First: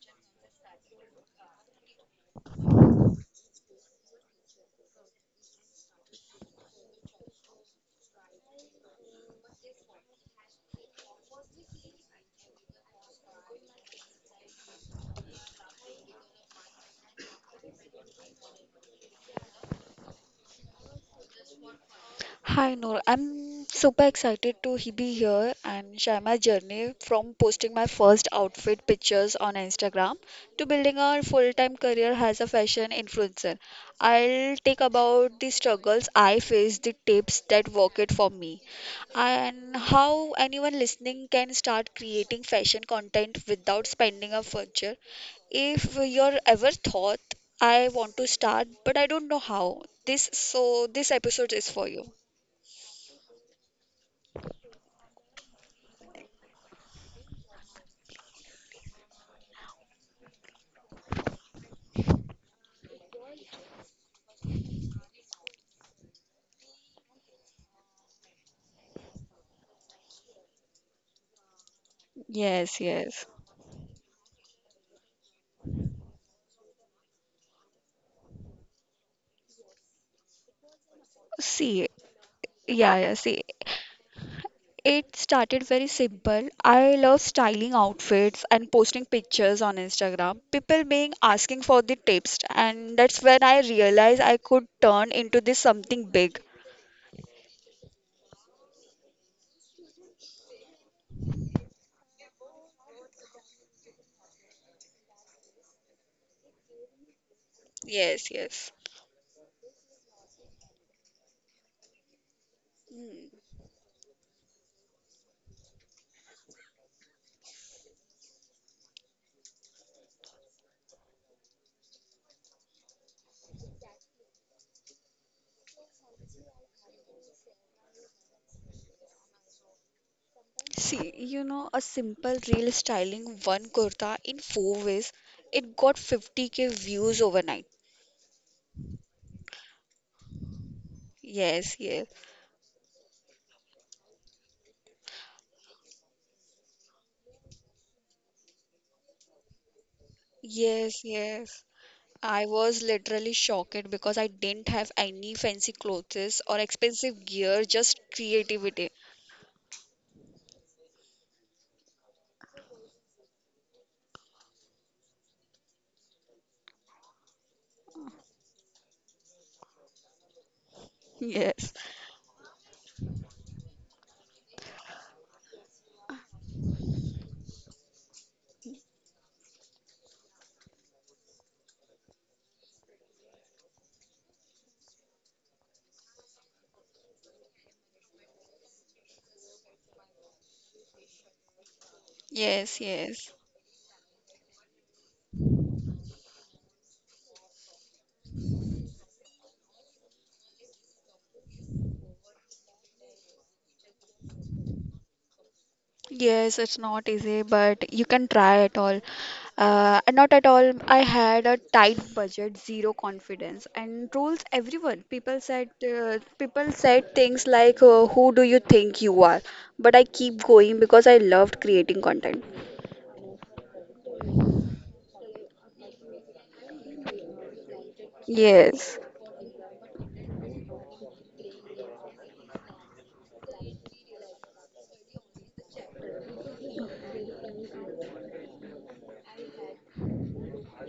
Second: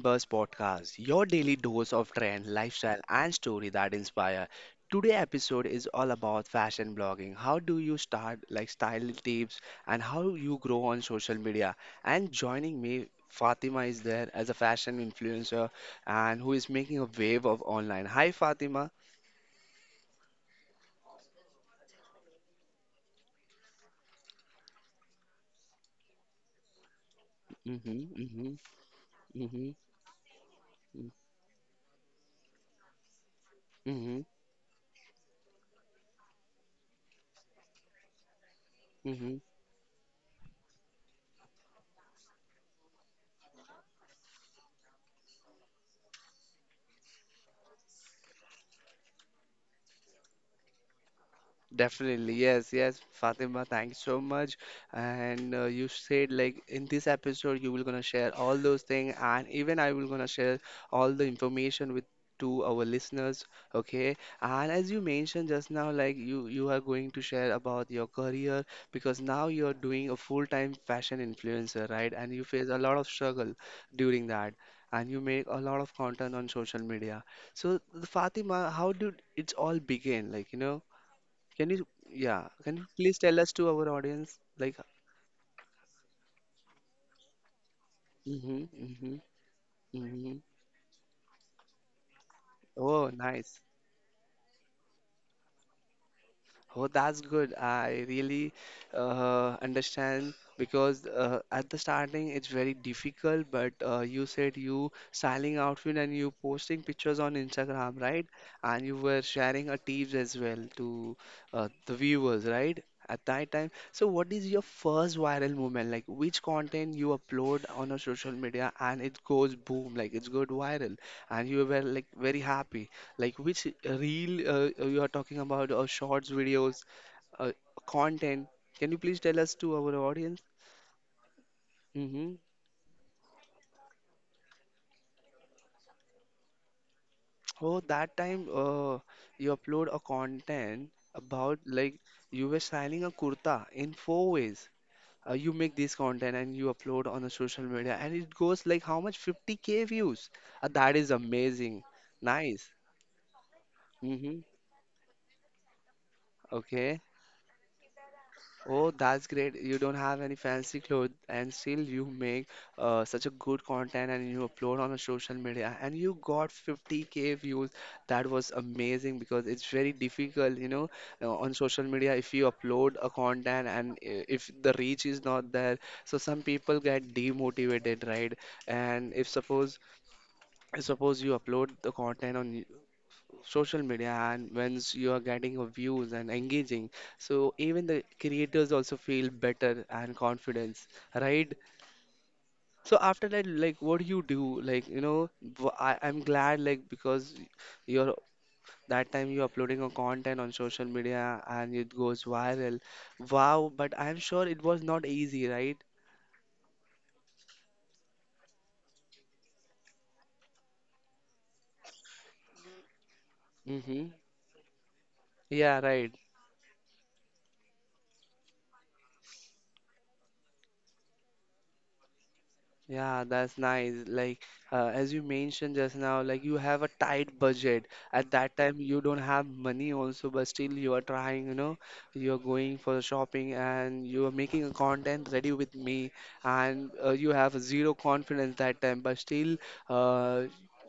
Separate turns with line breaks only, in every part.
Bus Podcast, your daily dose of trend, lifestyle, and story that inspire. Today episode is all about fashion blogging. How do you start, like style tips, and how you grow on social media. And joining me, Fatima is there as a fashion influencer and who is making a wave of online. Hi, Fatima.
Hi Noor, I'm super excited to be here and share my journey from posting my
Mm-hmm,
first
mm-hmm,
outfit pictures on
mm-hmm,
Instagram to building a full-time career as a fashion influencer.
mm-hmm,
I'll take about the struggles I faced, the tips that work it for me,
mm-hmm.
and how anyone listening can start creating fashion content without spending a fortune. If you're ever thought I want to start but I don't know how, this episode is for you.
Definitely, yes, yes, Fatima, thanks so much. And you said like in this episode you will gonna share all those things, and even I will gonna share all the information with to our listeners. Okay, and as you mentioned just now, like you are going to share about your career because now you are doing a full-time fashion influencer, right? And you face a
Yes,
lot of
yes.
struggle during that. And you make a lot of content on social media. So, Fatima, how did it all begin? Like, you know? Can you,
See,
yeah, can you
yeah,
please tell
see,
us to our audience, like,
it started very simple. I love styling outfits
mm-hmm,
and posting
mm-hmm,
pictures on
mm-hmm.
Instagram. People being asking for the tips, and
Oh,
that's when I
nice.
realized I could turn into this something big.
Oh, that's good. I really understand because at the starting it's very difficult, but you said you styling outfit and you posting pictures on Instagram, right?
Yes, yes.
And you were sharing a tips as well to the viewers, right? At
Mm.
that time. So what is your first viral moment? Like which content you upload on a social media and it goes boom, like it's good viral and you were like very happy. Like which reel you are talking about, or shorts videos, uh, content? Can you please tell us to our audience?
See, you know, a
Mm-hmm.
simple reel styling one kurta in four ways, it got 50K views overnight.
Oh, that time you upload a content about
Yes,
like
yes.
you were styling a kurta in four ways. You make this content and you upload on the social media, and it goes like how much? 50k views. That
Yes,
is
yes.
amazing.
I
Nice.
was literally shocked because I
Mm-hmm.
didn't have any fancy clothes or
Okay.
expensive gear, just creativity.
Oh, that's great. You don't have any fancy clothes, and still you make such a good content and you upload on a social media, and you got 50k views. That was amazing because it's very difficult, you know, on
Yes.
social media if you upload a content and if the reach is not there. So some people get demotivated, right? And if suppose you upload the content on social media and once you are getting a views and engaging, so even the creators also feel better and confidence, right?
Yes,
So after
yes.
that, like what do you do, like you know, I, I'm glad like because you're that time you're uploading a content on social media and it goes viral. Wow, but I'm sure it was not easy, right?
Yes, it's not easy, but you can try at all. Not at all. I had a tight budget, zero confidence, and
Mm-hmm,
trolls everyone.
yeah, right.
People said things like, "Who do you think you are?" But I keep going because I loved creating content.
Yeah, that's nice. Like, as you mentioned just now, like you have a tight budget. At that time,
Yes.
you don't have money also, but still you are trying, you know, you're going for shopping and you are making a content ready with me, and you have zero confidence that time, but still, uh,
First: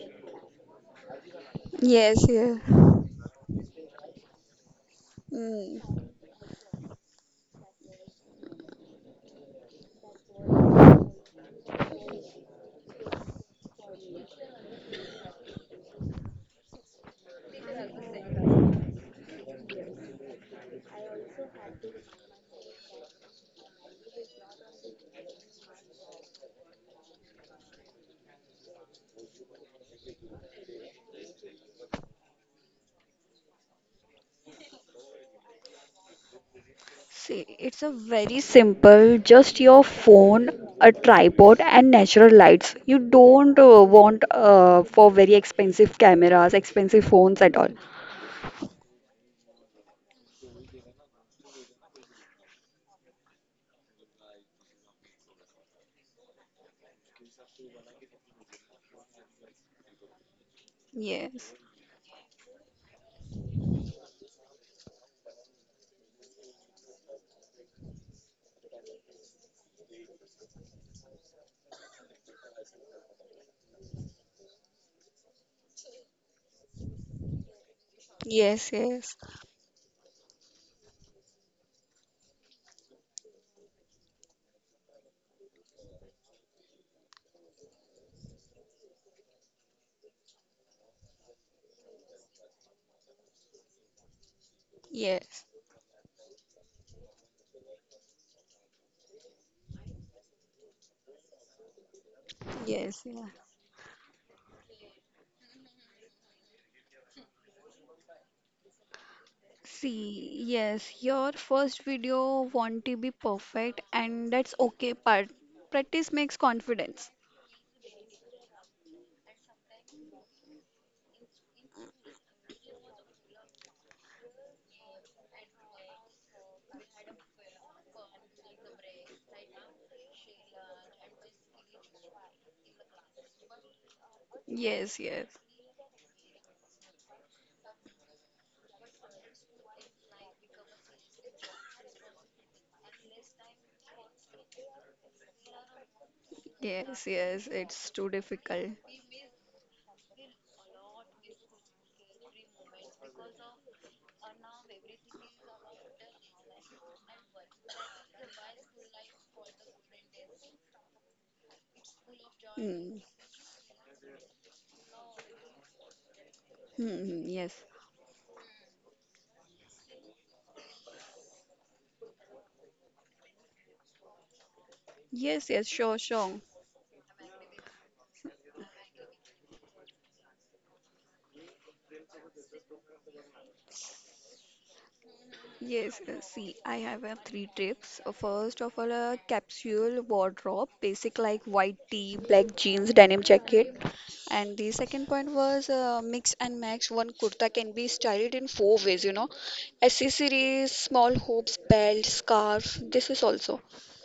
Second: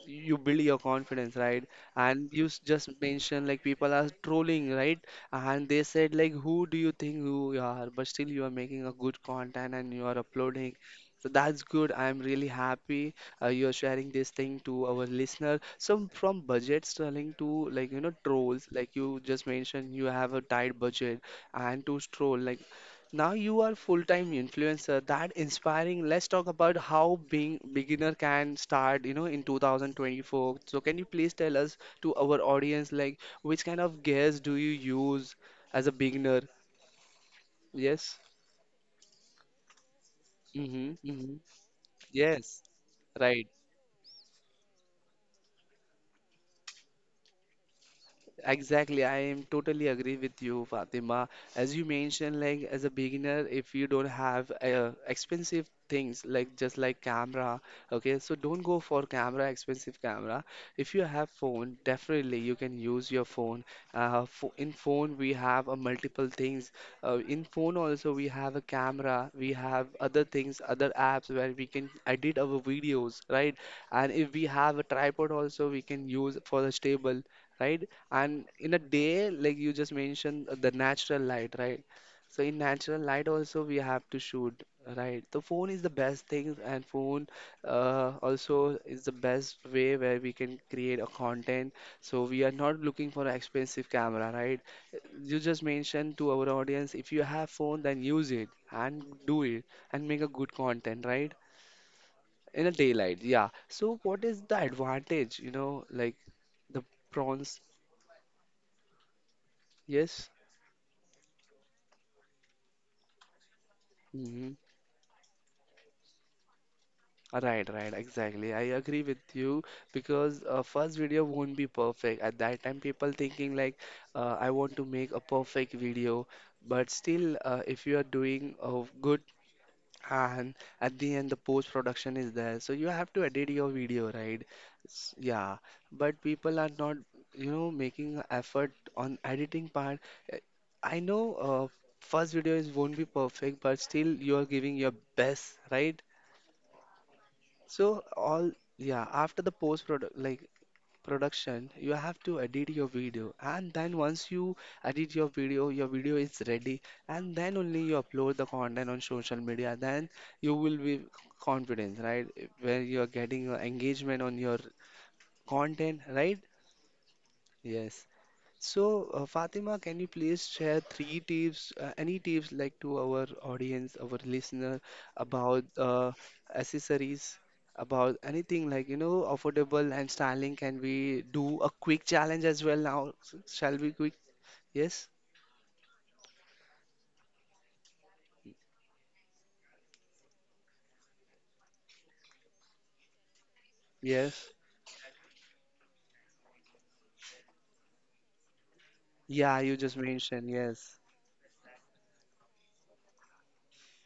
you build your confidence, right?
Yes.
And you
Yes.
just mentioned like people are trolling, right? And they
Mm.
said like, who do you think who you are? But still, you are making a good content and you are uploading, so that's good. I'm really happy you're sharing this thing to our listener. So from budget trolling to like, you know, trolls, like you just mentioned, you have a tight budget, and to troll like now you are full-time influencer. That inspiring. Let's talk about how being beginner can start. You know, in 2024. So can you please tell us to our audience like which kind of gears do you use as a beginner?
See, it's a
Yes.
very simple, just your phone, a
Mm-hmm. Mm-hmm.
tripod, and natural
Yes.
lights. You
Right.
don't want for very expensive cameras, expensive phones at all.
Exactly, I am totally agree with you, Fatima. As you mentioned, like as a beginner, if you don't have expensive things like just like camera, okay, so don't go for camera, expensive camera. If you have
Yes,
phone, definitely you can use your phone. In phone we have a multiple things. In phone also we have a camera, we have other things, other apps where we can edit our videos, right? And if we have a tripod also, we can use for the stable, right? And
yes,
in a
yes,
day, like you just mentioned, the natural light, right? So in natural light also we have to shoot, right? The phone is the best thing, and phone also is the best way where we can create a content. So we are not looking for an expensive camera, right? You
yes,
just mentioned to our audience, if you have phone, then use it and do it and make a good content, right? In a
yes,
daylight,
yeah.
yeah. So what is the advantage, you know, like the prawns? Yes.
See, yes, your first video want to be perfect, and that's
Mhm.
okay part. Practice makes confidence.
Right, right, exactly. I agree with you because first video won't be perfect. At that time, people thinking like, I want to make a perfect video, but still, if you are doing good and at the end the post production is there, so you have to edit your video, right?
Yes, yes,
Yeah, but people are not, you know, making a effort on editing part. Uh, I know first video is won't be perfect, but still you are giving your best, right?
yes, yes. It's
So
too
all
difficult.
yeah, after the post product like production, you have to edit your video and then once you edit your video is ready and then only you upload the content on social media. Then you will be confident, right? Where
Hmm.
you are getting engagement on your content, right?
Hmm. Yes.
Yes. So, Fatima, can you please share three tips, any tips like to our audience, our listener
Yes.
about
Yes. Sure. Sure.
accessories, about anything like, you know, affordable and styling? Can we do a quick challenge as well now? Shall we quick? Yes?
Yes, see, I have three tips. First of all, a capsule wardrobe, basic like white tee, black jeans, denim jacket.
Yes.
And the second point was mix and match. One kurta can be styled in four ways, you know,
Yeah, you just mentioned.
accessories,
Yes.
small hoops, belt, scarf. This is also.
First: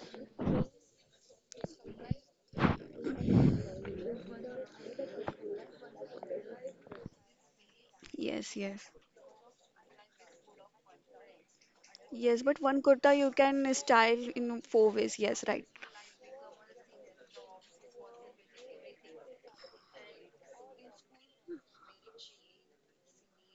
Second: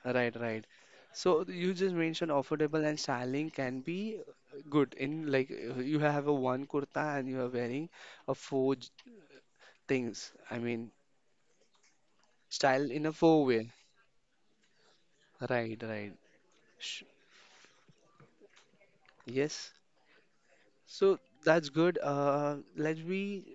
Right, right. So you just mentioned affordable and styling can be good in like you have a one kurta and you are wearing a
Yes,
four
yes.
j- things. I mean,
Yes, but one
style in a
kurta you
four way.
can style in four ways. Yes, right.
Right, right. Sh- Yes. So that's good. Let me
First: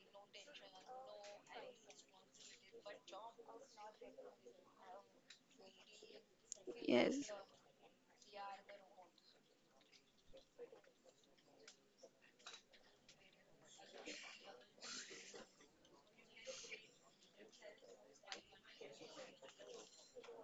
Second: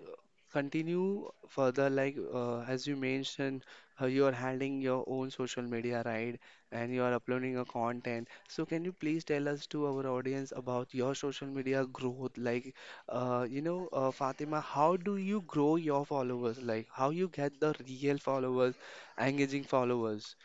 continue further. Like as you mentioned, you are handling your own social media, right? And you are
Yes.
uploading your content. So can you please tell us to our audience about your social media growth? Like, you know, Fatima, how do you grow your followers? Like, how you get the real followers, engaging followers?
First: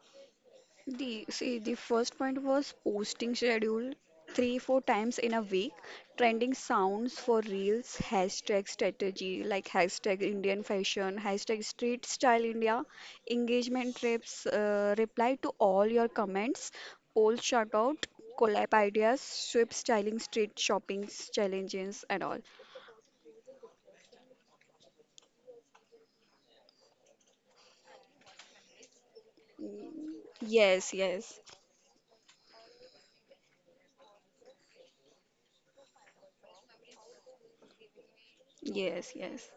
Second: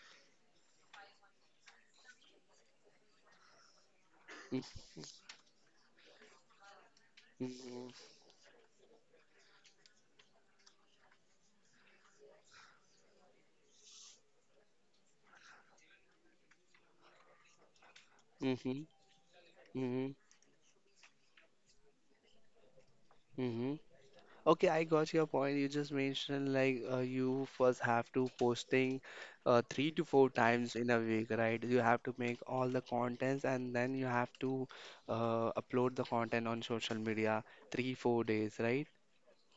The first point was posting schedule 3 4
Mm-hmm.
times in a week, trending sounds for reels, hashtag strategy like hashtag Indian fashion, hashtag street style India, engagement reps, reply to all your comments, poll shout out, collab
Mm-hmm.
ideas, sweep
Mm-hmm.
styling, street shopping challenges and all.
Mm-hmm. Okay, I got your point. You just mentioned like you first have to posting three to
Mm,
four times in
yes,
a week,
yes,
right? You have to make all the contents and then you have to upload the content on social media three, 4 days, right?
yes, yes.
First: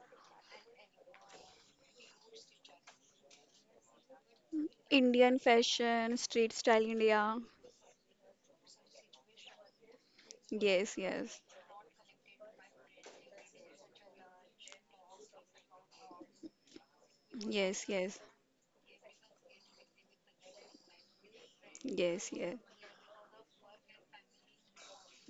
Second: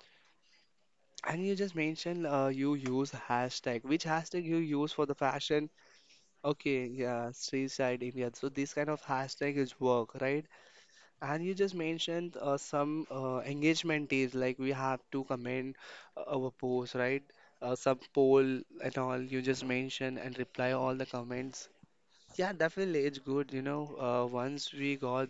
And you just mentioned you use hashtag. Which hashtag you use for the
Indian
fashion?
fashion, street style
Okay, yeah,
India.
street side India. So this kind of hashtag is work, right?
Yes, yes.
And you just mentioned some engagement is like we have to comment our post, right?
Yes,
Some
yes,
poll and all you just mentioned and reply all the comments.
yes,
Yeah,
yes,
definitely it's good, you know. Once we got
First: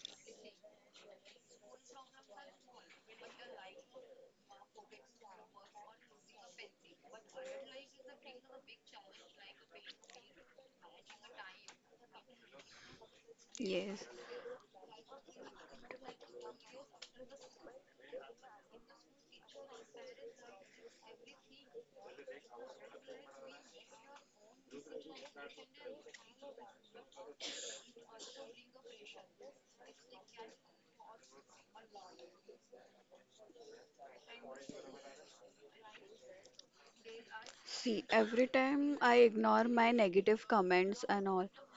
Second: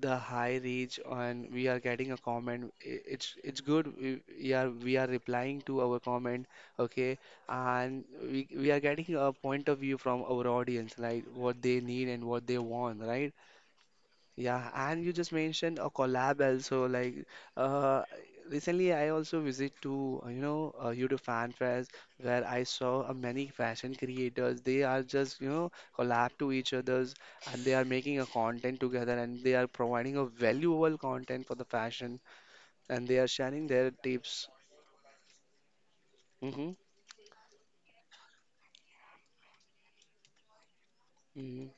the high reach and we are getting a comment, it's good. We are replying to our comment, okay, and we are getting a point of view from our audience, like what they need and what they want, right?
yes.
Yeah, and you just mentioned a collab also. Like uh, recently, I also visit to YouTube Fan Fest where I saw many fashion creators. They are just, you know, collab to each others, and they are making a content together, and they are providing a valuable content for the fashion, and they are sharing their tips. Mm-hmm.
See, every time I ignore my negative comments and all.
Mm-hmm.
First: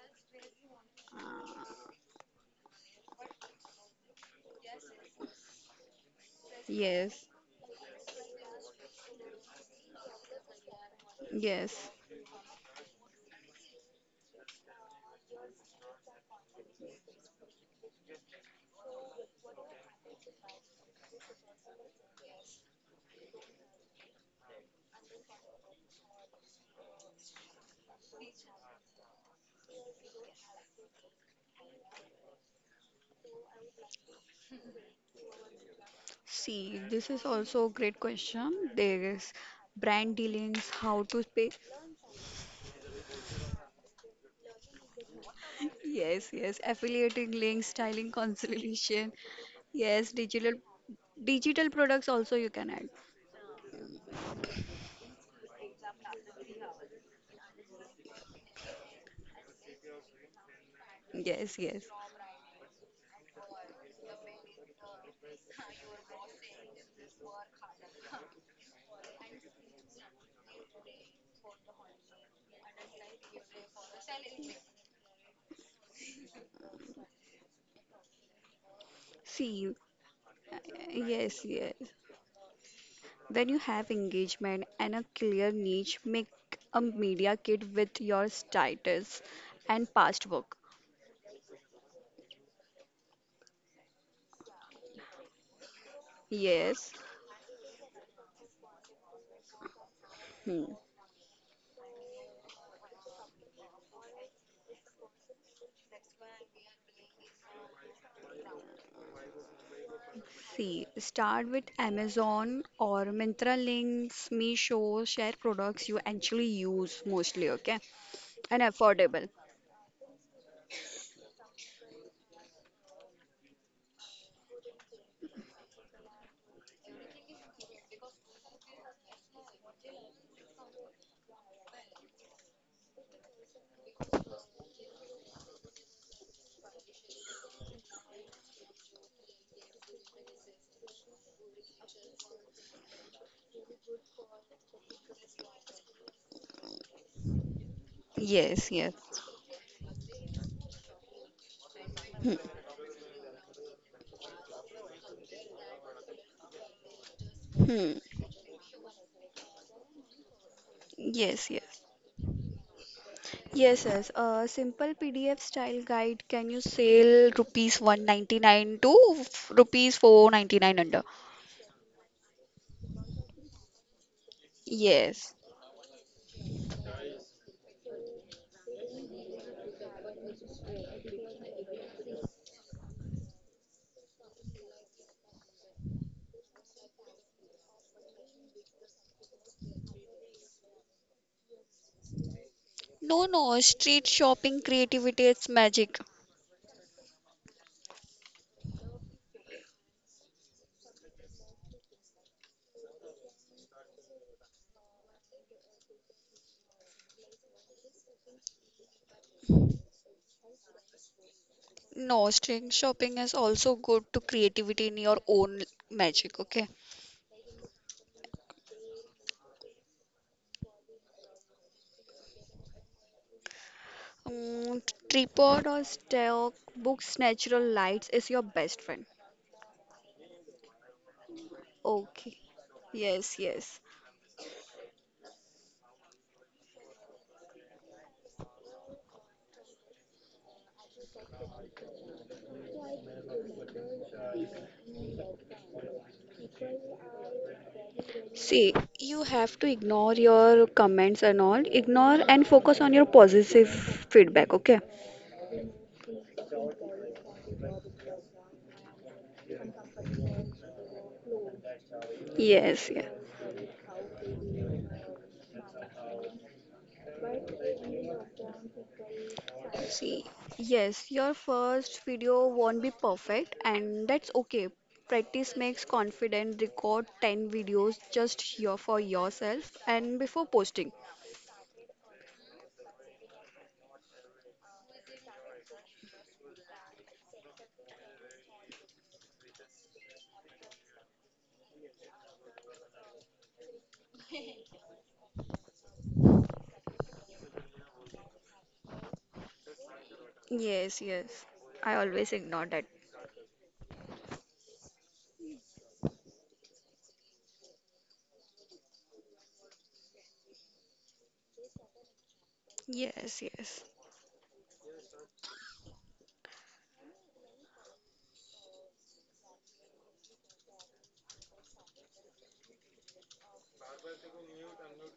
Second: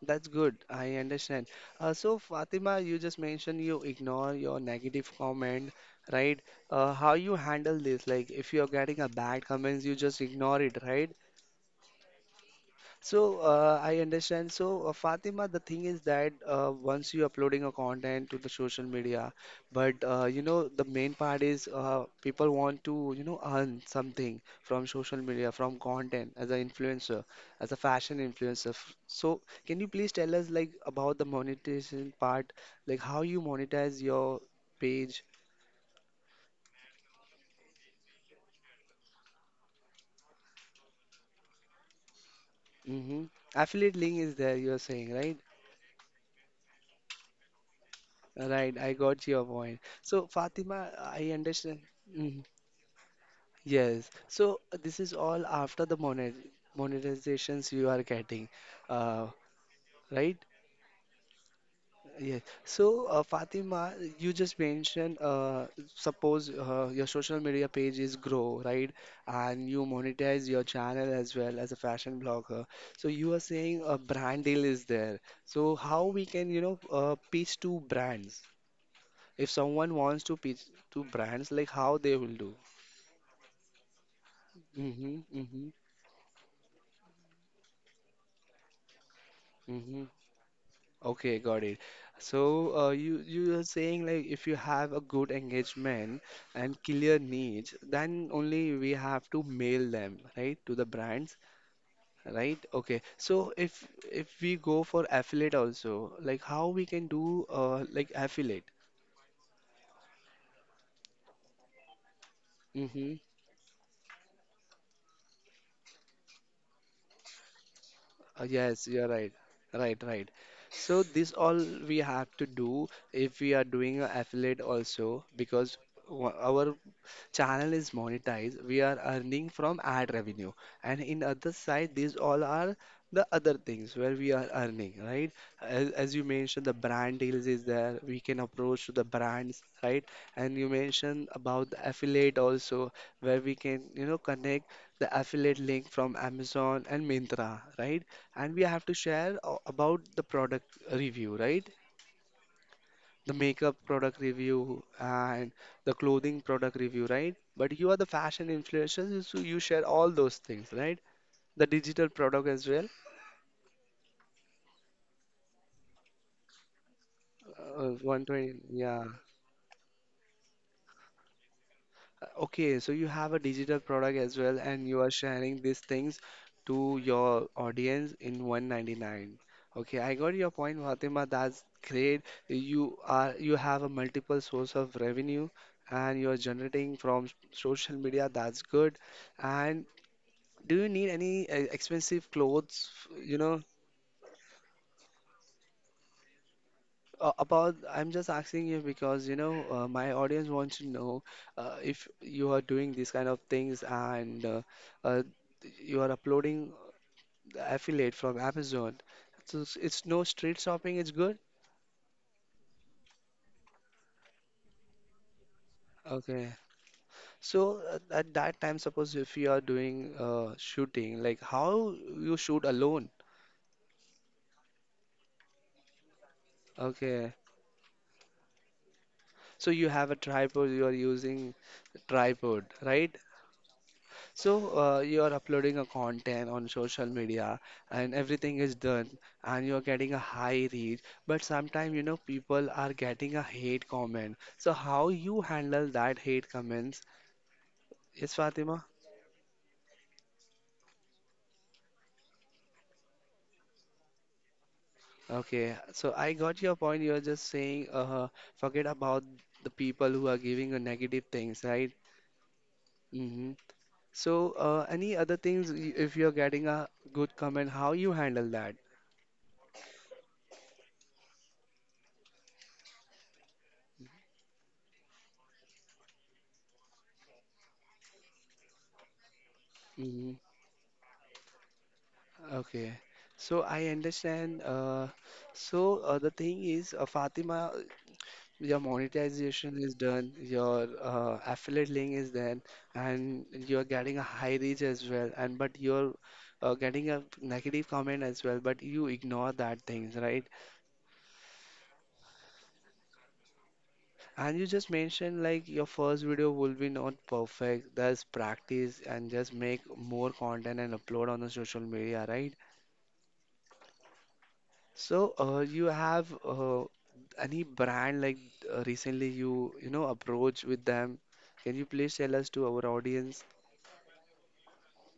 That's good. I understand.
Uh,
So, Fatima, you just mentioned you ignore your negative comment, right? How
yes,
you handle this? Like, if you're getting a bad comments, you just ignore it, right?
yes.
So I understand. So Fatima, the thing is that once you're uploading a content to the social media, but you know the main part is people want to, you know, earn something from social media, from content as an influencer, as a fashion influencer. So can you please tell us like about the monetization part, like how you monetize your page?
See, this is also a great question. There is brand dealings, how to pay.
Hmm. Affiliate link is there, you're saying, right?
Yes, yes. Affiliating links, styling
Right, I
consolidation.
got your point.
Yes,
So
digital
Fatima, I
digital
understand.
products also
Mm-hmm.
you can add.
Yes. So this is all after the monetizations you are getting, uh, right?
Yes, yes.
Yes. So Fatima, you just mentioned suppose your social media page is grow, right? And you monetize your channel as well as a fashion blogger. So you are saying a brand deal is there. So how we can, you know, pitch to brands? If
See,
someone wants to
uh,
pitch to
yes,
brands, like
yes.
how they will do?
When you have engagement and a
Mm-hmm,
clear
mm-hmm,
niche, make a media kit with your status and
mm-hmm.
past work.
Okay, got it. So, you are saying like if you have a good engagement and
Yes.
clear needs, then only we have to mail them, right,
Hmm.
to the brands, right? Okay. So if we go for affiliate also, like how we can do like affiliate?
See, start with Amazon or
Mm-hmm.
Myntra links, Meesho, share products you actually use mostly, okay? And
Yes, you're
affordable.
right. Right, right. So this all we have to do if we are doing a affiliate also because our channel is monetized. We are earning from ad revenue, and in other side, these all are the other things where we are earning, right? As you mentioned, the brand deals is there. We can approach to the brands, right? And you mentioned about the affiliate also, where we can connect the affiliate link from Amazon and Myntra, right? And we
Yes,
have to
yes.
share about the product review, right?
Hmm.
The makeup product review and the clothing product review, right? But you are
Hmm.
the fashion influencers, so you share all those things, right?
Yes,
The
yes.
digital product as well.
Yes, yes. A simple PDF style guide can you sell rupees
120,
199 to
yeah.
rupees 499 under?
Okay, so you have a digital product as well, and you are
Yes.
sharing these things to your audience in 199. Okay, I got your point, Fatima. That's great. You have a multiple source of revenue, and you're generating from social media. That's good. And do you need any expensive clothes?
No,
You
no,
know,
street shopping creativity it's magic.
about, I'm just asking you because my audience wants to know if you are doing these kind of things and uh, you are uploading the affiliate from Amazon. So it's no street shopping, it's good?
No, street shopping is also good to creativity in your own magic,
Okay.
okay?
So at that time, suppose if you are doing shooting, like how you shoot alone?
Mm, tripod or stock, books,
Okay.
natural lights is your best friend.
So you have a tripod, you are using
Okay.
tripod, right?
Yes, yes.
So, you are uploading a content on social media and everything is done and you are getting a high reach, but sometimes people are getting a hate comment. So, how you handle that hate comments? Yes,
See,
Fatima?
you have to ignore your comments and all. Ignore and focus on your positive feedback, okay?
Okay, so I got your point. You're just saying, forget about the people who are giving a negative things, right?
Yes, yes.
Mm-hmm. So, any other things if you're getting a good comment, how you handle that?
See, yes, your first video won't be perfect, and that's okay. Practice makes confident. Record 10 videos just here for yourself and
Mm-hmm.
before posting.
Okay, so I understand. So the thing is, Fatima, your monetization is done, your affiliate link is done, and you're getting a high reach as well. And but you're getting a negative comment as well, but you ignore that things, right?
Yes, yes. I always ignore that.
And you just mentioned like your first video will be not perfect. There's practice and just make more content and upload on the social media, right?
Yes, yes.
So, you have any brand like recently you you know approach with them? Can you please tell us to our audience?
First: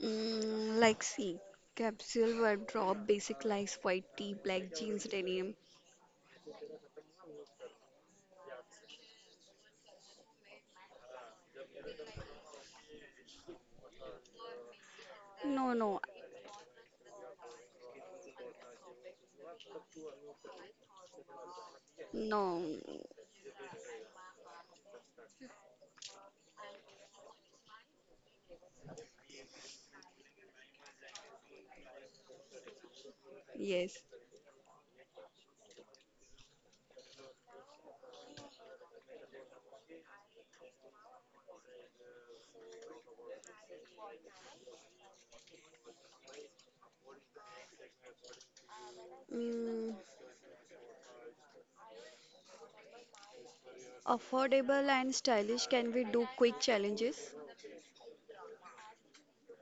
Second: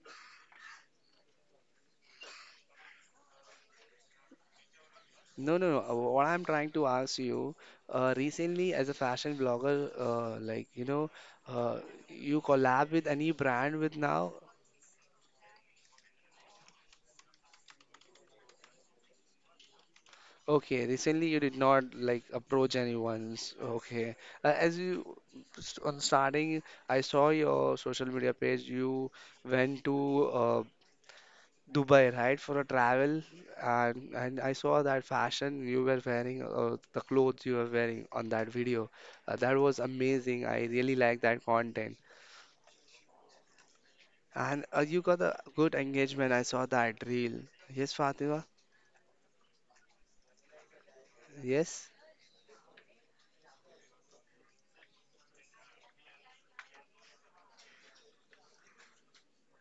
Mm, like, see, capsule wardrobe, basic likes, white tee, black jeans, denim.
No, no, no. What I'm trying to ask you, recently as a fashion blogger, like uh, you collab with any brand with now?
No, no,
Okay, recently you did not like
no.
approach anyone's. Okay, as you st on starting, I saw your social media page. You went to uh, Dubai, right, for a travel,
Yes.
and I saw that fashion you were wearing, the clothes you were wearing on that video. That was amazing. I really like that content, and you got a good engagement. I saw that reel. Yes, Fatima.
Mm,
Yes,
affordable and stylish. Can we do quick challenges?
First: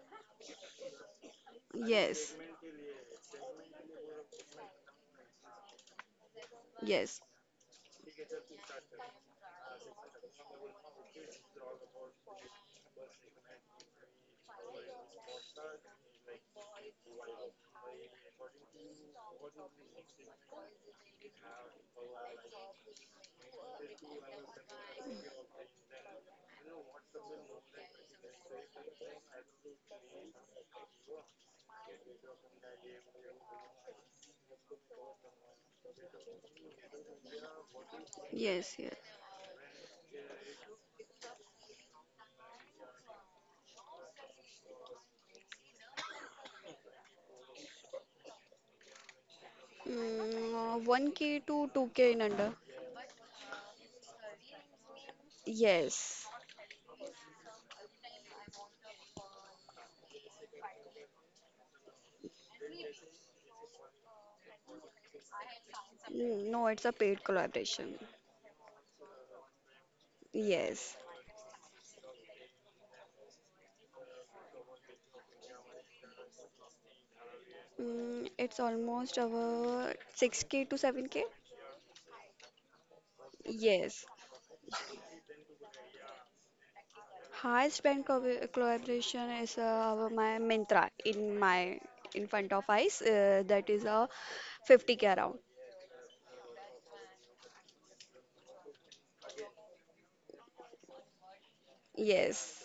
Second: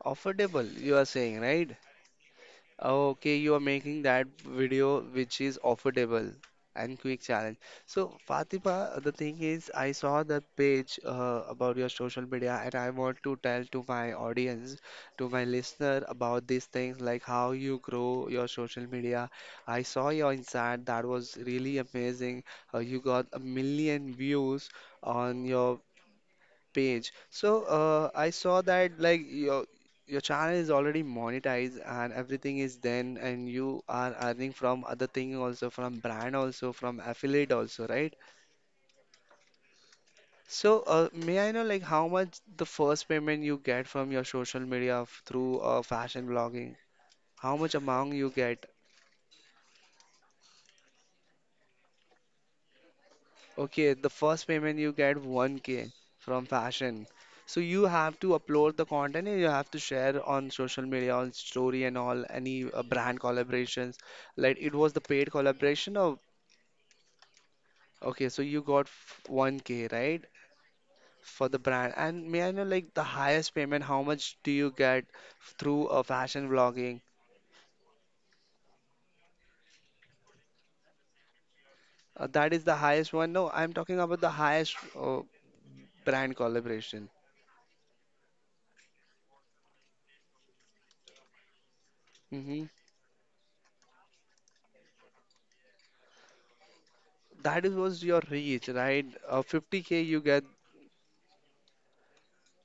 affordable. You are saying, right?
Yes.
Okay, you are making that video which is affordable and
Yes,
quick challenge. So, Fatima, the thing is, I saw that page about your social media, and I want to tell to my audience, to my listener about these things, like how you grow your social media. I saw your insight, that was really amazing. You got a million views on your page. So I saw that like your channel is already monetized and everything is then and you are earning from other thing also from brand also from affiliate also, right?
yes, yes.
So may I know like how much the first payment you get from your social media through fashion blogging? How much amount you get?
Mm, 1K to 2K in under.
Okay, the first payment you get 1K
Yes.
from fashion. So you have to upload the content and you have to share on social media, on story and all, any brand collaborations. Like it was the paid collaboration of,
Mm, no, it's a paid collaboration.
okay, so you got 1K, right?
Yes.
For the brand. And may I know like the highest payment, how much do you get through a fashion vlogging?
Mm, it's almost our 6K to 7K.
That is the highest one. No, I'm talking
Yes.
about the highest brand collaboration.
Collaboration is our my Myntra in my in front of
Mm-hmm.
eyes. That is a 50K around.
That is was your reach, right? 50K you get,
Yes.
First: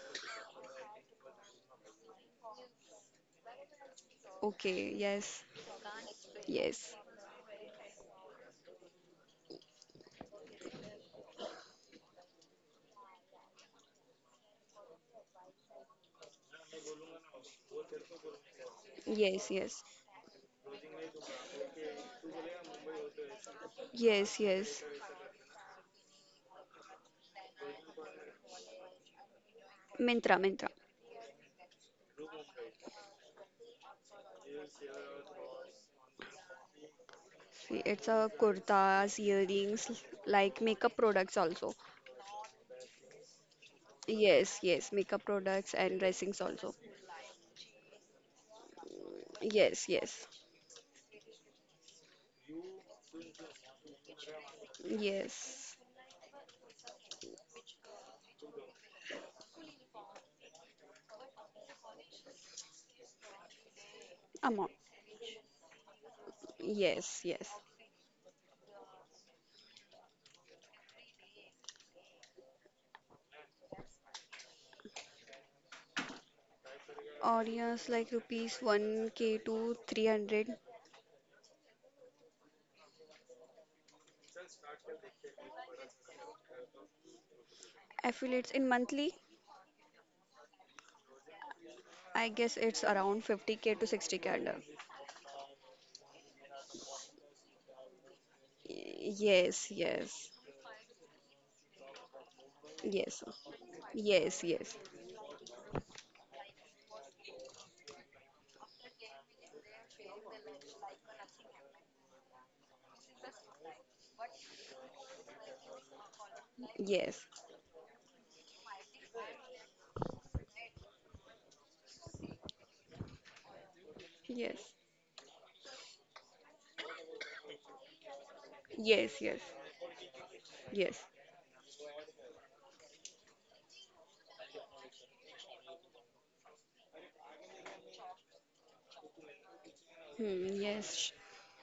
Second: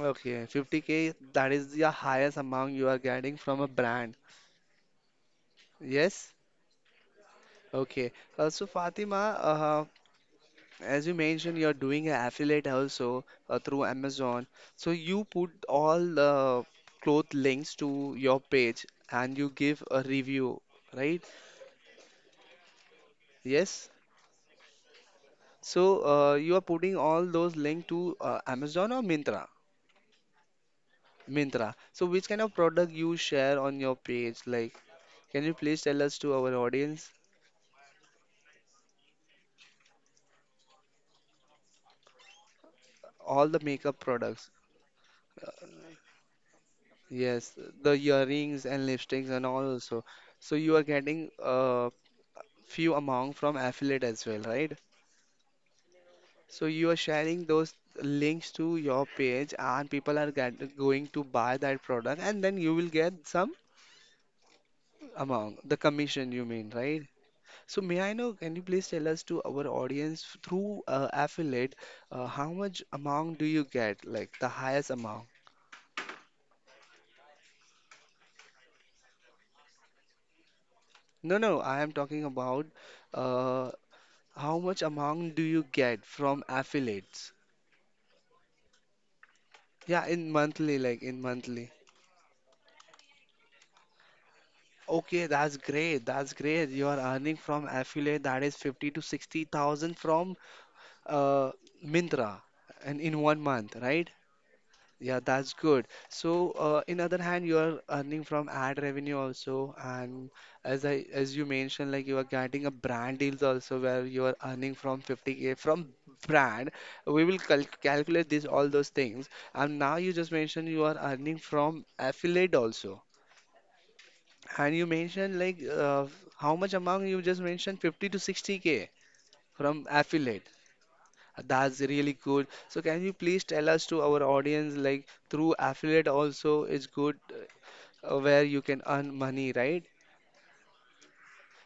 okay, 50K that is the highest amount you are getting from a brand.
Okay, yes,
Yes?
yes.
Okay. So Fatima, as you mentioned, you're doing an affiliate also through Amazon. So you put all the cloth links to your page and you
Yes,
give
yes.
a review, right? Yes?
yes, yes.
So you are putting all those links to Amazon or Myntra?
Myntra, Myntra.
Mintra. So which kind of product you share on your page? Like, can you please tell us to our audience
See, it's a kurtas, earrings, like makeup products also.
all the makeup products?
Yes, yes, makeup products and dressings also.
Yes, the earrings and lipsticks and all
Yes,
also.
yes,
So you are getting few amount from affiliate as well, right?
yes.
So you are sharing those links to your page and people are going to buy that product and then you will get some
Amount.
amount, the commission you mean, right?
Yes, yes.
So may I know, can you please tell us to our audience through affiliate, how much amount do you get? Like the highest amount?
Audience like rupees 1K to 300.
No, no, I am talking about uh, how much amount do you get from affiliates?
Affiliates in monthly,
Yeah, in monthly, like in monthly.
I guess it's around 50K to 60K under.
Okay, that's great. That's great. You are earning from affiliate that is 50 to
Y- yes,
60,000
yes,
from uh, Myntra and in
yes,
one month, right?
yes, yes,
Yeah, that's good. So, in other hand, you are earning from ad revenue also, and as you mentioned, like you are getting a brand deals also where you are earning from 50K from brand. We
yes,
will calculate this all those things. And now you just mentioned you are earning from affiliate also,
yes,
and you mentioned like how much amount you just mentioned 50 to 60K
yes, yes,
from affiliate.
yes.
That's really good. So can you please tell us to our audience like through affiliate also is good where you can earn money, right?
Hmm, yes,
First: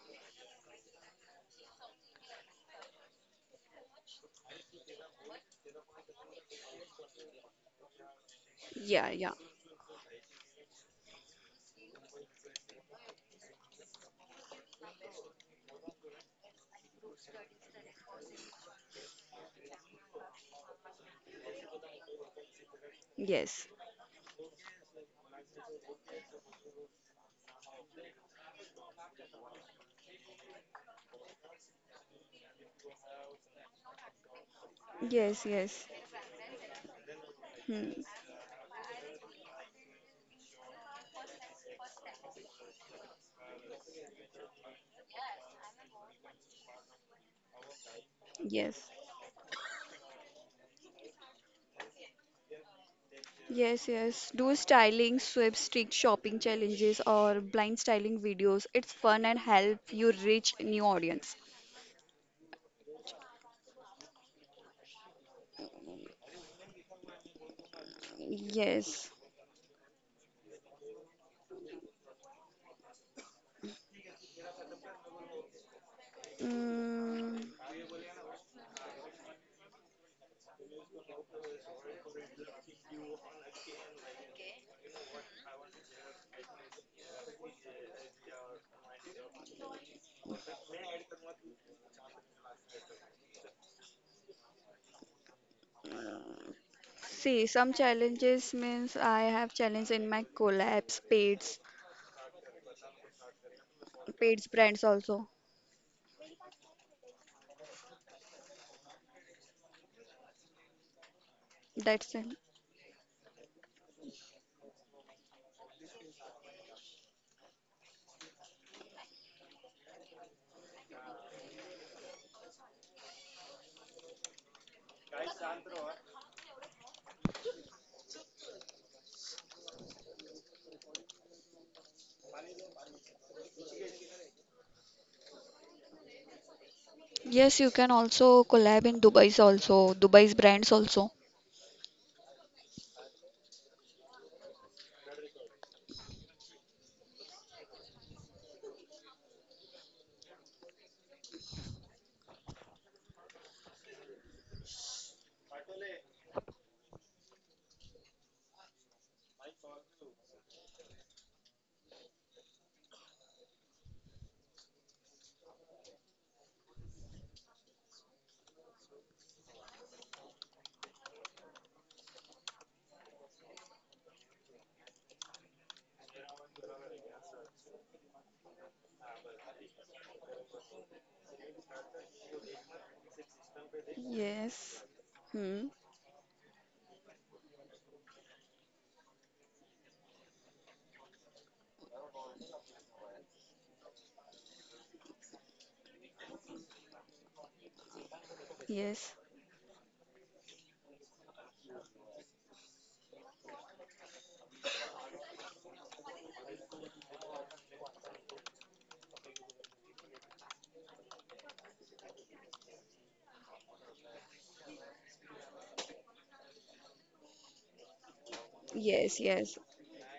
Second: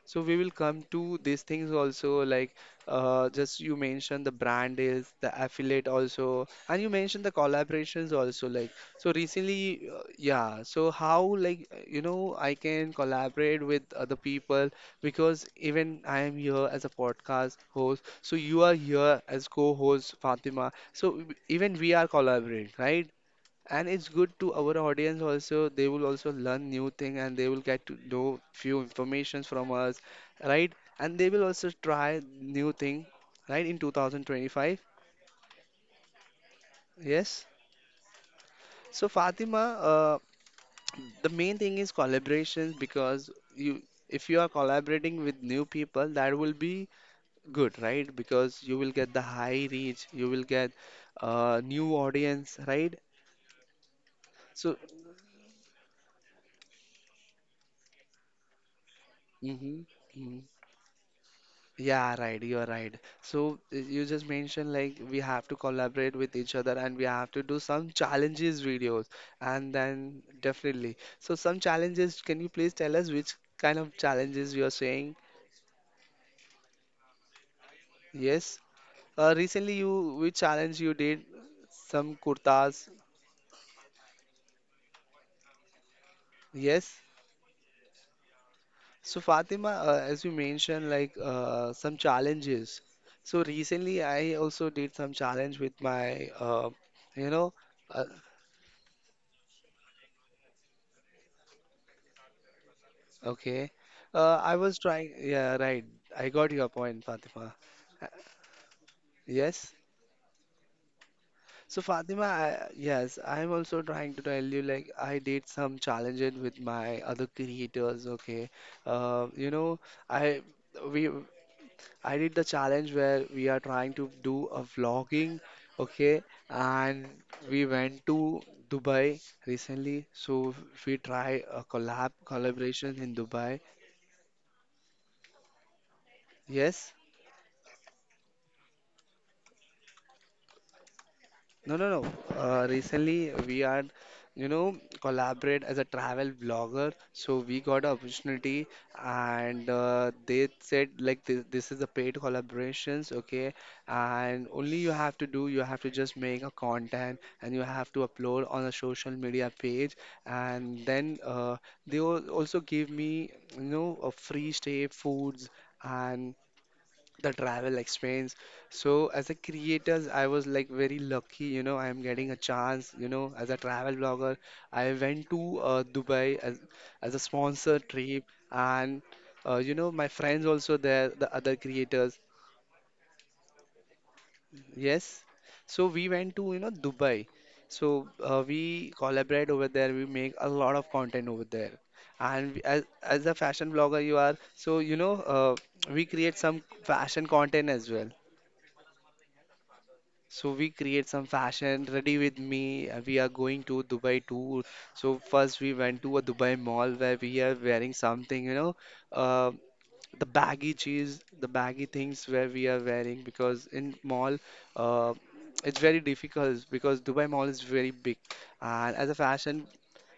So we will come to these things also, like just you mentioned the brand is the affiliate also, and you mentioned the collaborations also. Like
yeah,
so
yeah.
recently, yeah. So how like I can collaborate with other people because even I am here as a podcast host. So you are here as co-host, Fatima. So even we are collaborating, right?
Yes,
And it's good to our audience also. They will also learn new thing and they will get to know few informations from us, right? And they will also try new thing, right, in 2025.
yes, yes.
Yes.
Hmm.
So, Fatima, uh, the main thing is collaborations because you if you are collaborating with new people, that will be good, right? Because you
Yes,
will get the high reach. You will get new audience, right?
yes, yes. Do
So,
styling, sweep, streak shopping challenges, or blind styling videos. It's fun and help
mm-hmm,
you
mm-hmm.
reach new audience.
Yeah, right. You're right. So you just mentioned like we have to collaborate with each other and we have to do some challenges videos
Yes.
and then definitely. So some challenges, can you please tell us which kind of challenges you are saying?
Mm.
Yes. Recently you which challenge you did? Some kurtas. Yes. So, Fatima, as you mentioned like some challenges. So recently I also did some challenge with my you
See,
know
some
uh,
challenges means I have challenge in my collabs, paids,
Okay.
paids
I was
brands
trying,
also.
yeah, right. I got your point, Fatima. Uh, Yes. So,
That's
Fatima,
it.
yes, I'm also trying to tell you, like, I did some challenges with my other creators, okay? Uh, you know, I we I did the challenge where we are trying to do a vlogging, okay? And we went to Dubai recently, so we try a collaboration in Dubai. Yes.
Yes, you can also collab in Dubai's also, Dubai's brands also.
No, no, no. Recently, we are collaborate as a travel blogger. So we got an opportunity, and they said like this is a paid collaborations, okay? And only you have to do, you have to just make a content, and you have to upload on a social media page, and then they also give me a free stay, foods. And the travel experience. So as a creators, I was like very lucky, I am getting a chance as a travel blogger. I went to Dubai as a sponsor trip and you know, my friends also there, the other creators.
Yes.
Yes.
Hmm.
So we went to, you know, Dubai. So we collaborate over there, we make a lot of content over there. As a fashion blogger you are, so you know, we create some fashion content as well.
Yes.
So we create some fashion. Ready with me. We are going to Dubai tour. So first we went to a Dubai mall where we are wearing something, you know, uh, the baggy cheese, the baggy things where we are wearing because in mall, uh, it's very difficult because Dubai mall is very big, and as a
Yes, yes.
fashion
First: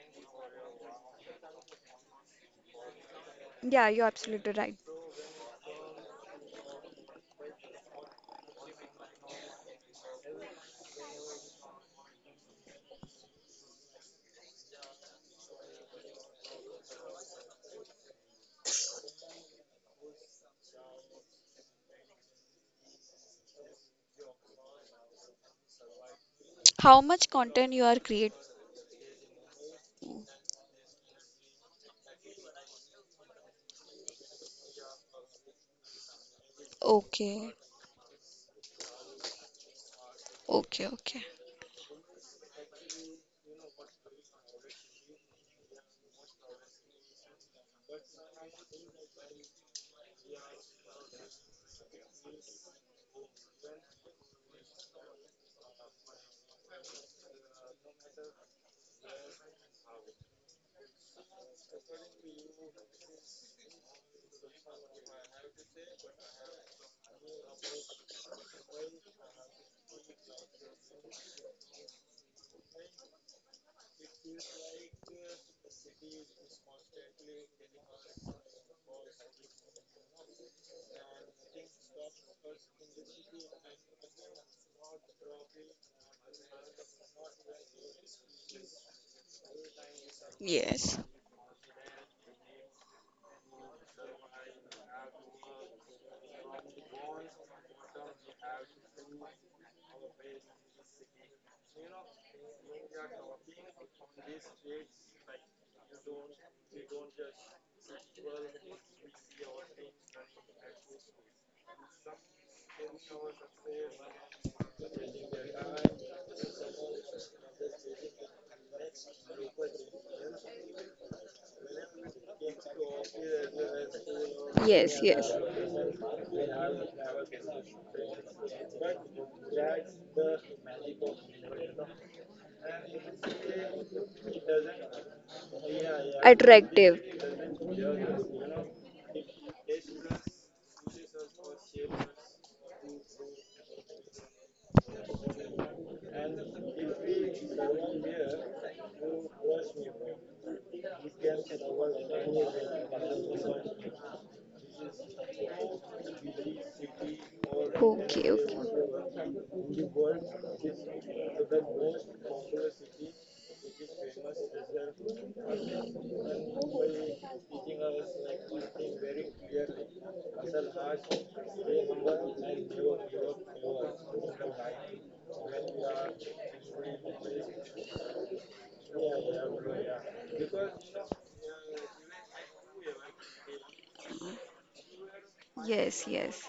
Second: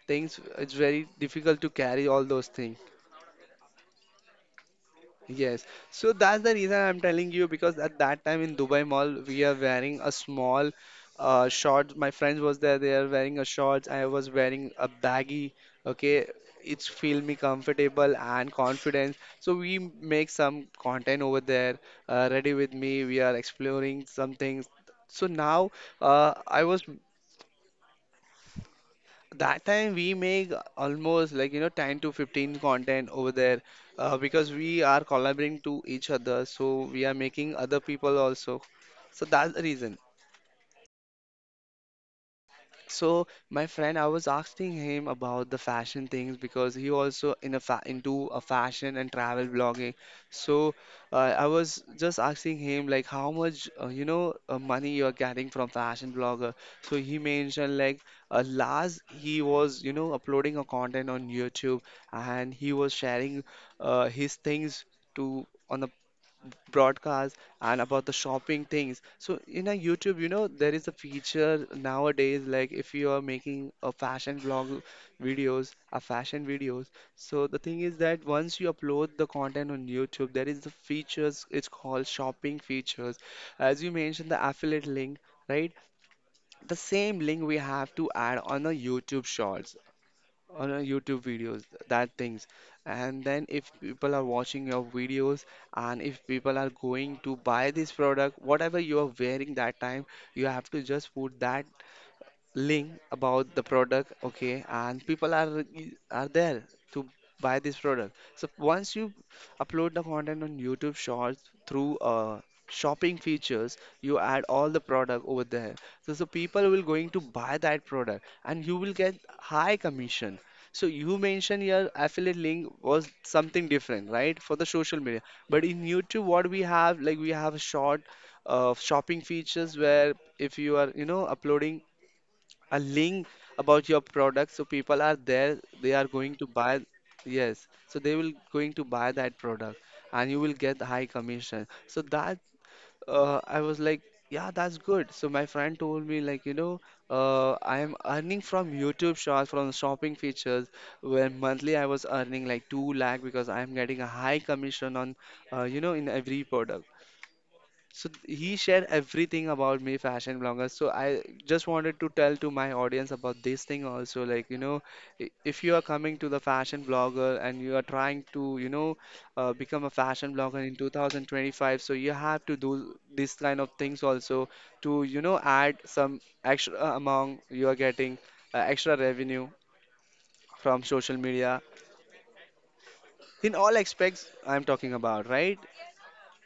things, it's very difficult to carry all those things.
Yeah, you're absolutely right.
Yes, so that's the reason I'm telling you because at that time in Dubai Mall, we are wearing a small short. My friends was there; they are wearing a shorts. I was wearing a baggy. Okay, it's feel me comfortable and confidence. So we make some content over there. Ready with me, we are exploring some things. So now, I was
How much content you are create?
that time we make almost like you know 10 to 15 content over there because we are collaborating to each other, so we are
Okay,
making other people also, so that's the reason.
okay, okay.
So my friend, I was asking him about the fashion things because he also in a fa into a fashion and travel blogging. So I was just asking him like how much you know money you are getting from fashion blogger. So he mentioned like last he was you know uploading a content on YouTube, and he was sharing his things to on the broadcasts and about the shopping things. So in a YouTube, you know, there is a feature nowadays like if you are making a fashion vlog videos, a fashion videos. So the thing is that once you upload the content on YouTube, there is the features. It's called shopping features. As you mentioned, the affiliate link. Right, the same link we have to add on a YouTube shorts, on our
Yes.
YouTube videos, that things. And then if people are watching your videos and if people are going to buy this product, whatever you are wearing that time, you have to just put that link about the product, okay, and people are there to buy this product. So once you upload the content on YouTube shorts through shopping features, you add all the product over there, so so people will going to buy that product and you will get high commission. So you mentioned your affiliate link was something different, right, for the
Yes,
social media,
yes.
but in YouTube, what we have like we have a short shopping features where if you are you know uploading a link about your product, so people are there, they are going to buy.
Attractive.
Yes, so they will going to buy that product and you will get high commission. So that I was like, yeah, that's good. So my friend told me like, you know, I am earning from YouTube shots from shopping features where monthly I was earning like 2 lakh, because I am getting a high commission on you know in every product. So
Okay, okay.
he shared everything about me, fashion bloggers. So I just wanted to tell to my audience about this thing also. Like, you know, if you are coming to the fashion blogger and you are trying to, you know, become a fashion blogger in 2025, so you have to do this kind of things also to, you know, add some extra amount you are getting, extra revenue from social media, in all aspects I'm talking about, right?
Yes, yes.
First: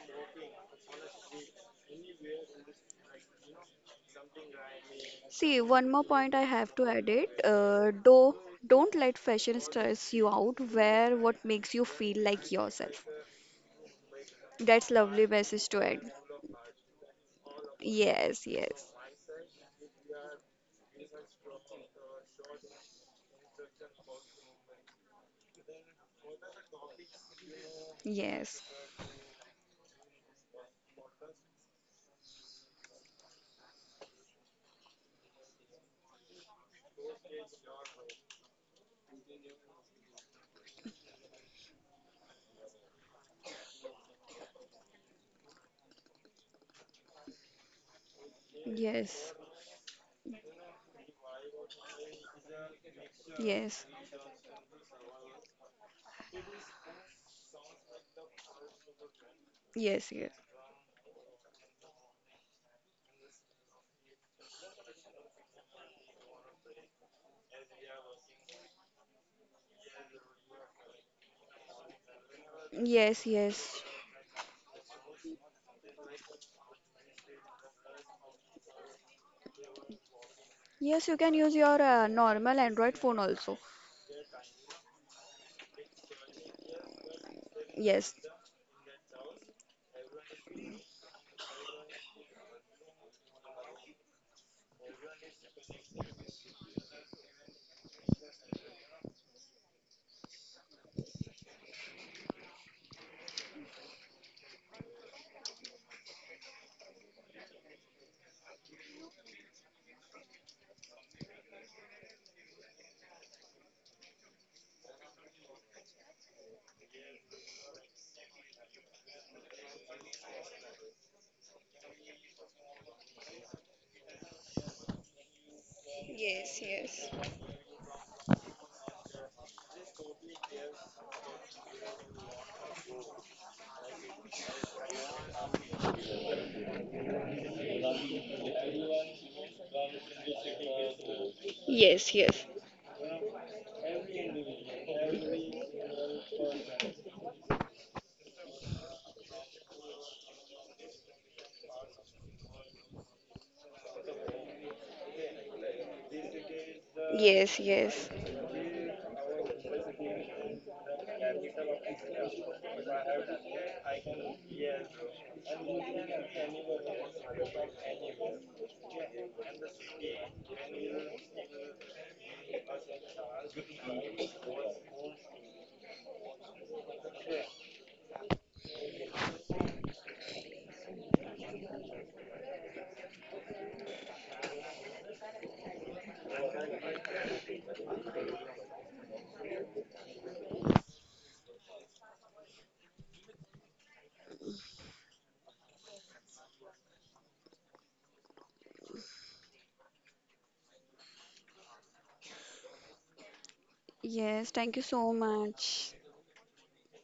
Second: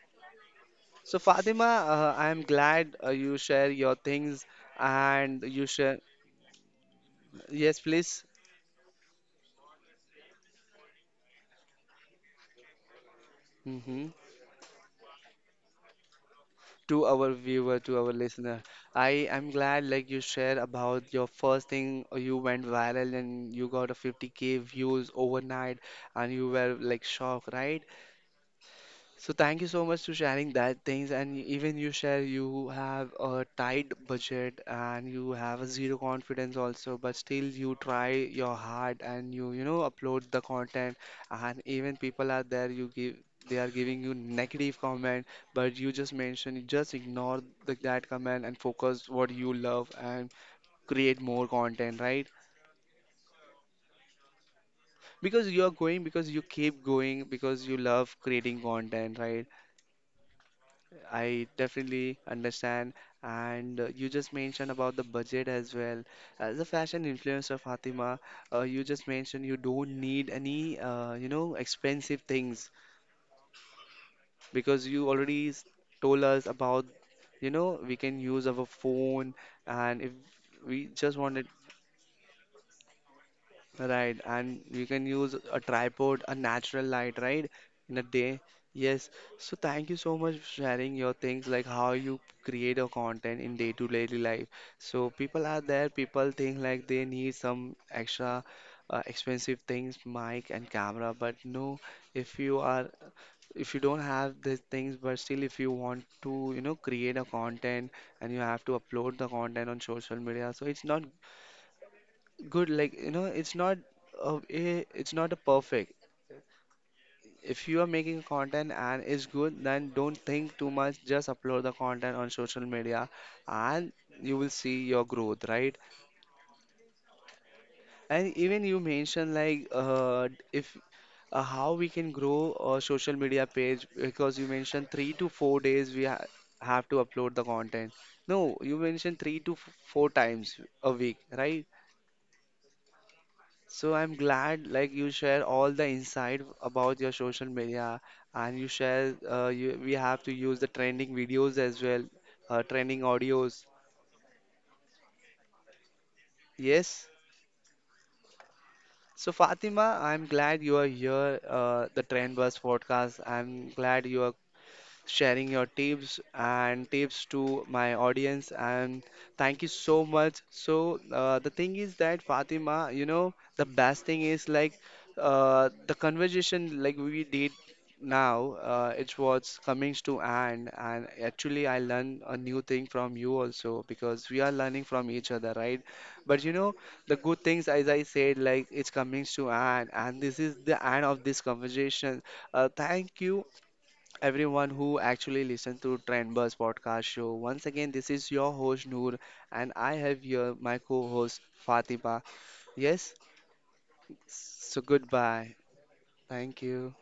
So Fatima, I am glad you share your things and
See,
you
one
share.
more point I have to add it.
Yes, please.
Do don't let fashion stress you out. Wear what makes you feel like yourself.
Hmm.
That's lovely message to end.
To our viewer, to our
Yes,
listener,
yes,
I am glad like you share about your first thing, you went viral and you got a 50K views overnight and you were like shocked, right?
yes,
So thank you so much to sharing that things, and even you share you have a tight budget and you have a zero confidence also, but still you try your hard and you know upload the content. And even people are there, you give, they are giving you negative comment, but you just mention just ignore the, that comment and
yes,
focus what
yes,
you love and create more content, right?
yes,
Because you are going, because you keep going, because you love creating content, right?
yes,
I definitely understand. And you just mentioned about the budget as well. As a fashion influencer, Fatima, you just mentioned you don't need any, you know, expensive things,
yes, yes.
because you already told us about, you know, we can use our phone, and if we
Yes, you
just
can
wanted.
use your normal Android phone also.
Right, and you can use a tripod, a natural light, right? In a
Yes.
day. Yes. So thank you so much for sharing your things, like how you create your content in day-to-day life. So people are there, people think like they need some extra expensive things, mic and camera, but no, if you are, if you don't have these things, but still if you want to you know create a content and you have to upload the content on social media, so it's not good, like, you know, it's not a, eh, it's not a perfect. If you are making content and it's good, then don't think too much, just upload the content on social media, and you will see your growth, right?
Yes, yes.
And even you mentioned like, if how we can grow a social media page because you mentioned 3 to 4 days we ha have to upload the content. No, you mentioned three to four times a week, right?
Yes, yes.
So I'm glad like you share all the insight about your social media, and you share we have to use the trending videos as well, trending audios. Yes.
Yes, yes.
So Fatima, I'm glad you are here, the Trend Bus podcast. I'm glad you are sharing your tips and tips to my audience. And thank you so much. So, the thing is that, Fatima, you know, the best thing is like the conversation like we did now, it was coming to end. And actually, I learned a new thing from you also, because we are learning from each other, right? But you know, the good things, as I said, like it's coming to end, and this is the end of this conversation. Thank you everyone who actually listens to Trendbuzz podcast show. Once again, this is your host Noor, and I have here my co-host Fatima. Yes,
Yes, thank
so
you so
goodbye.
much.
Thank you.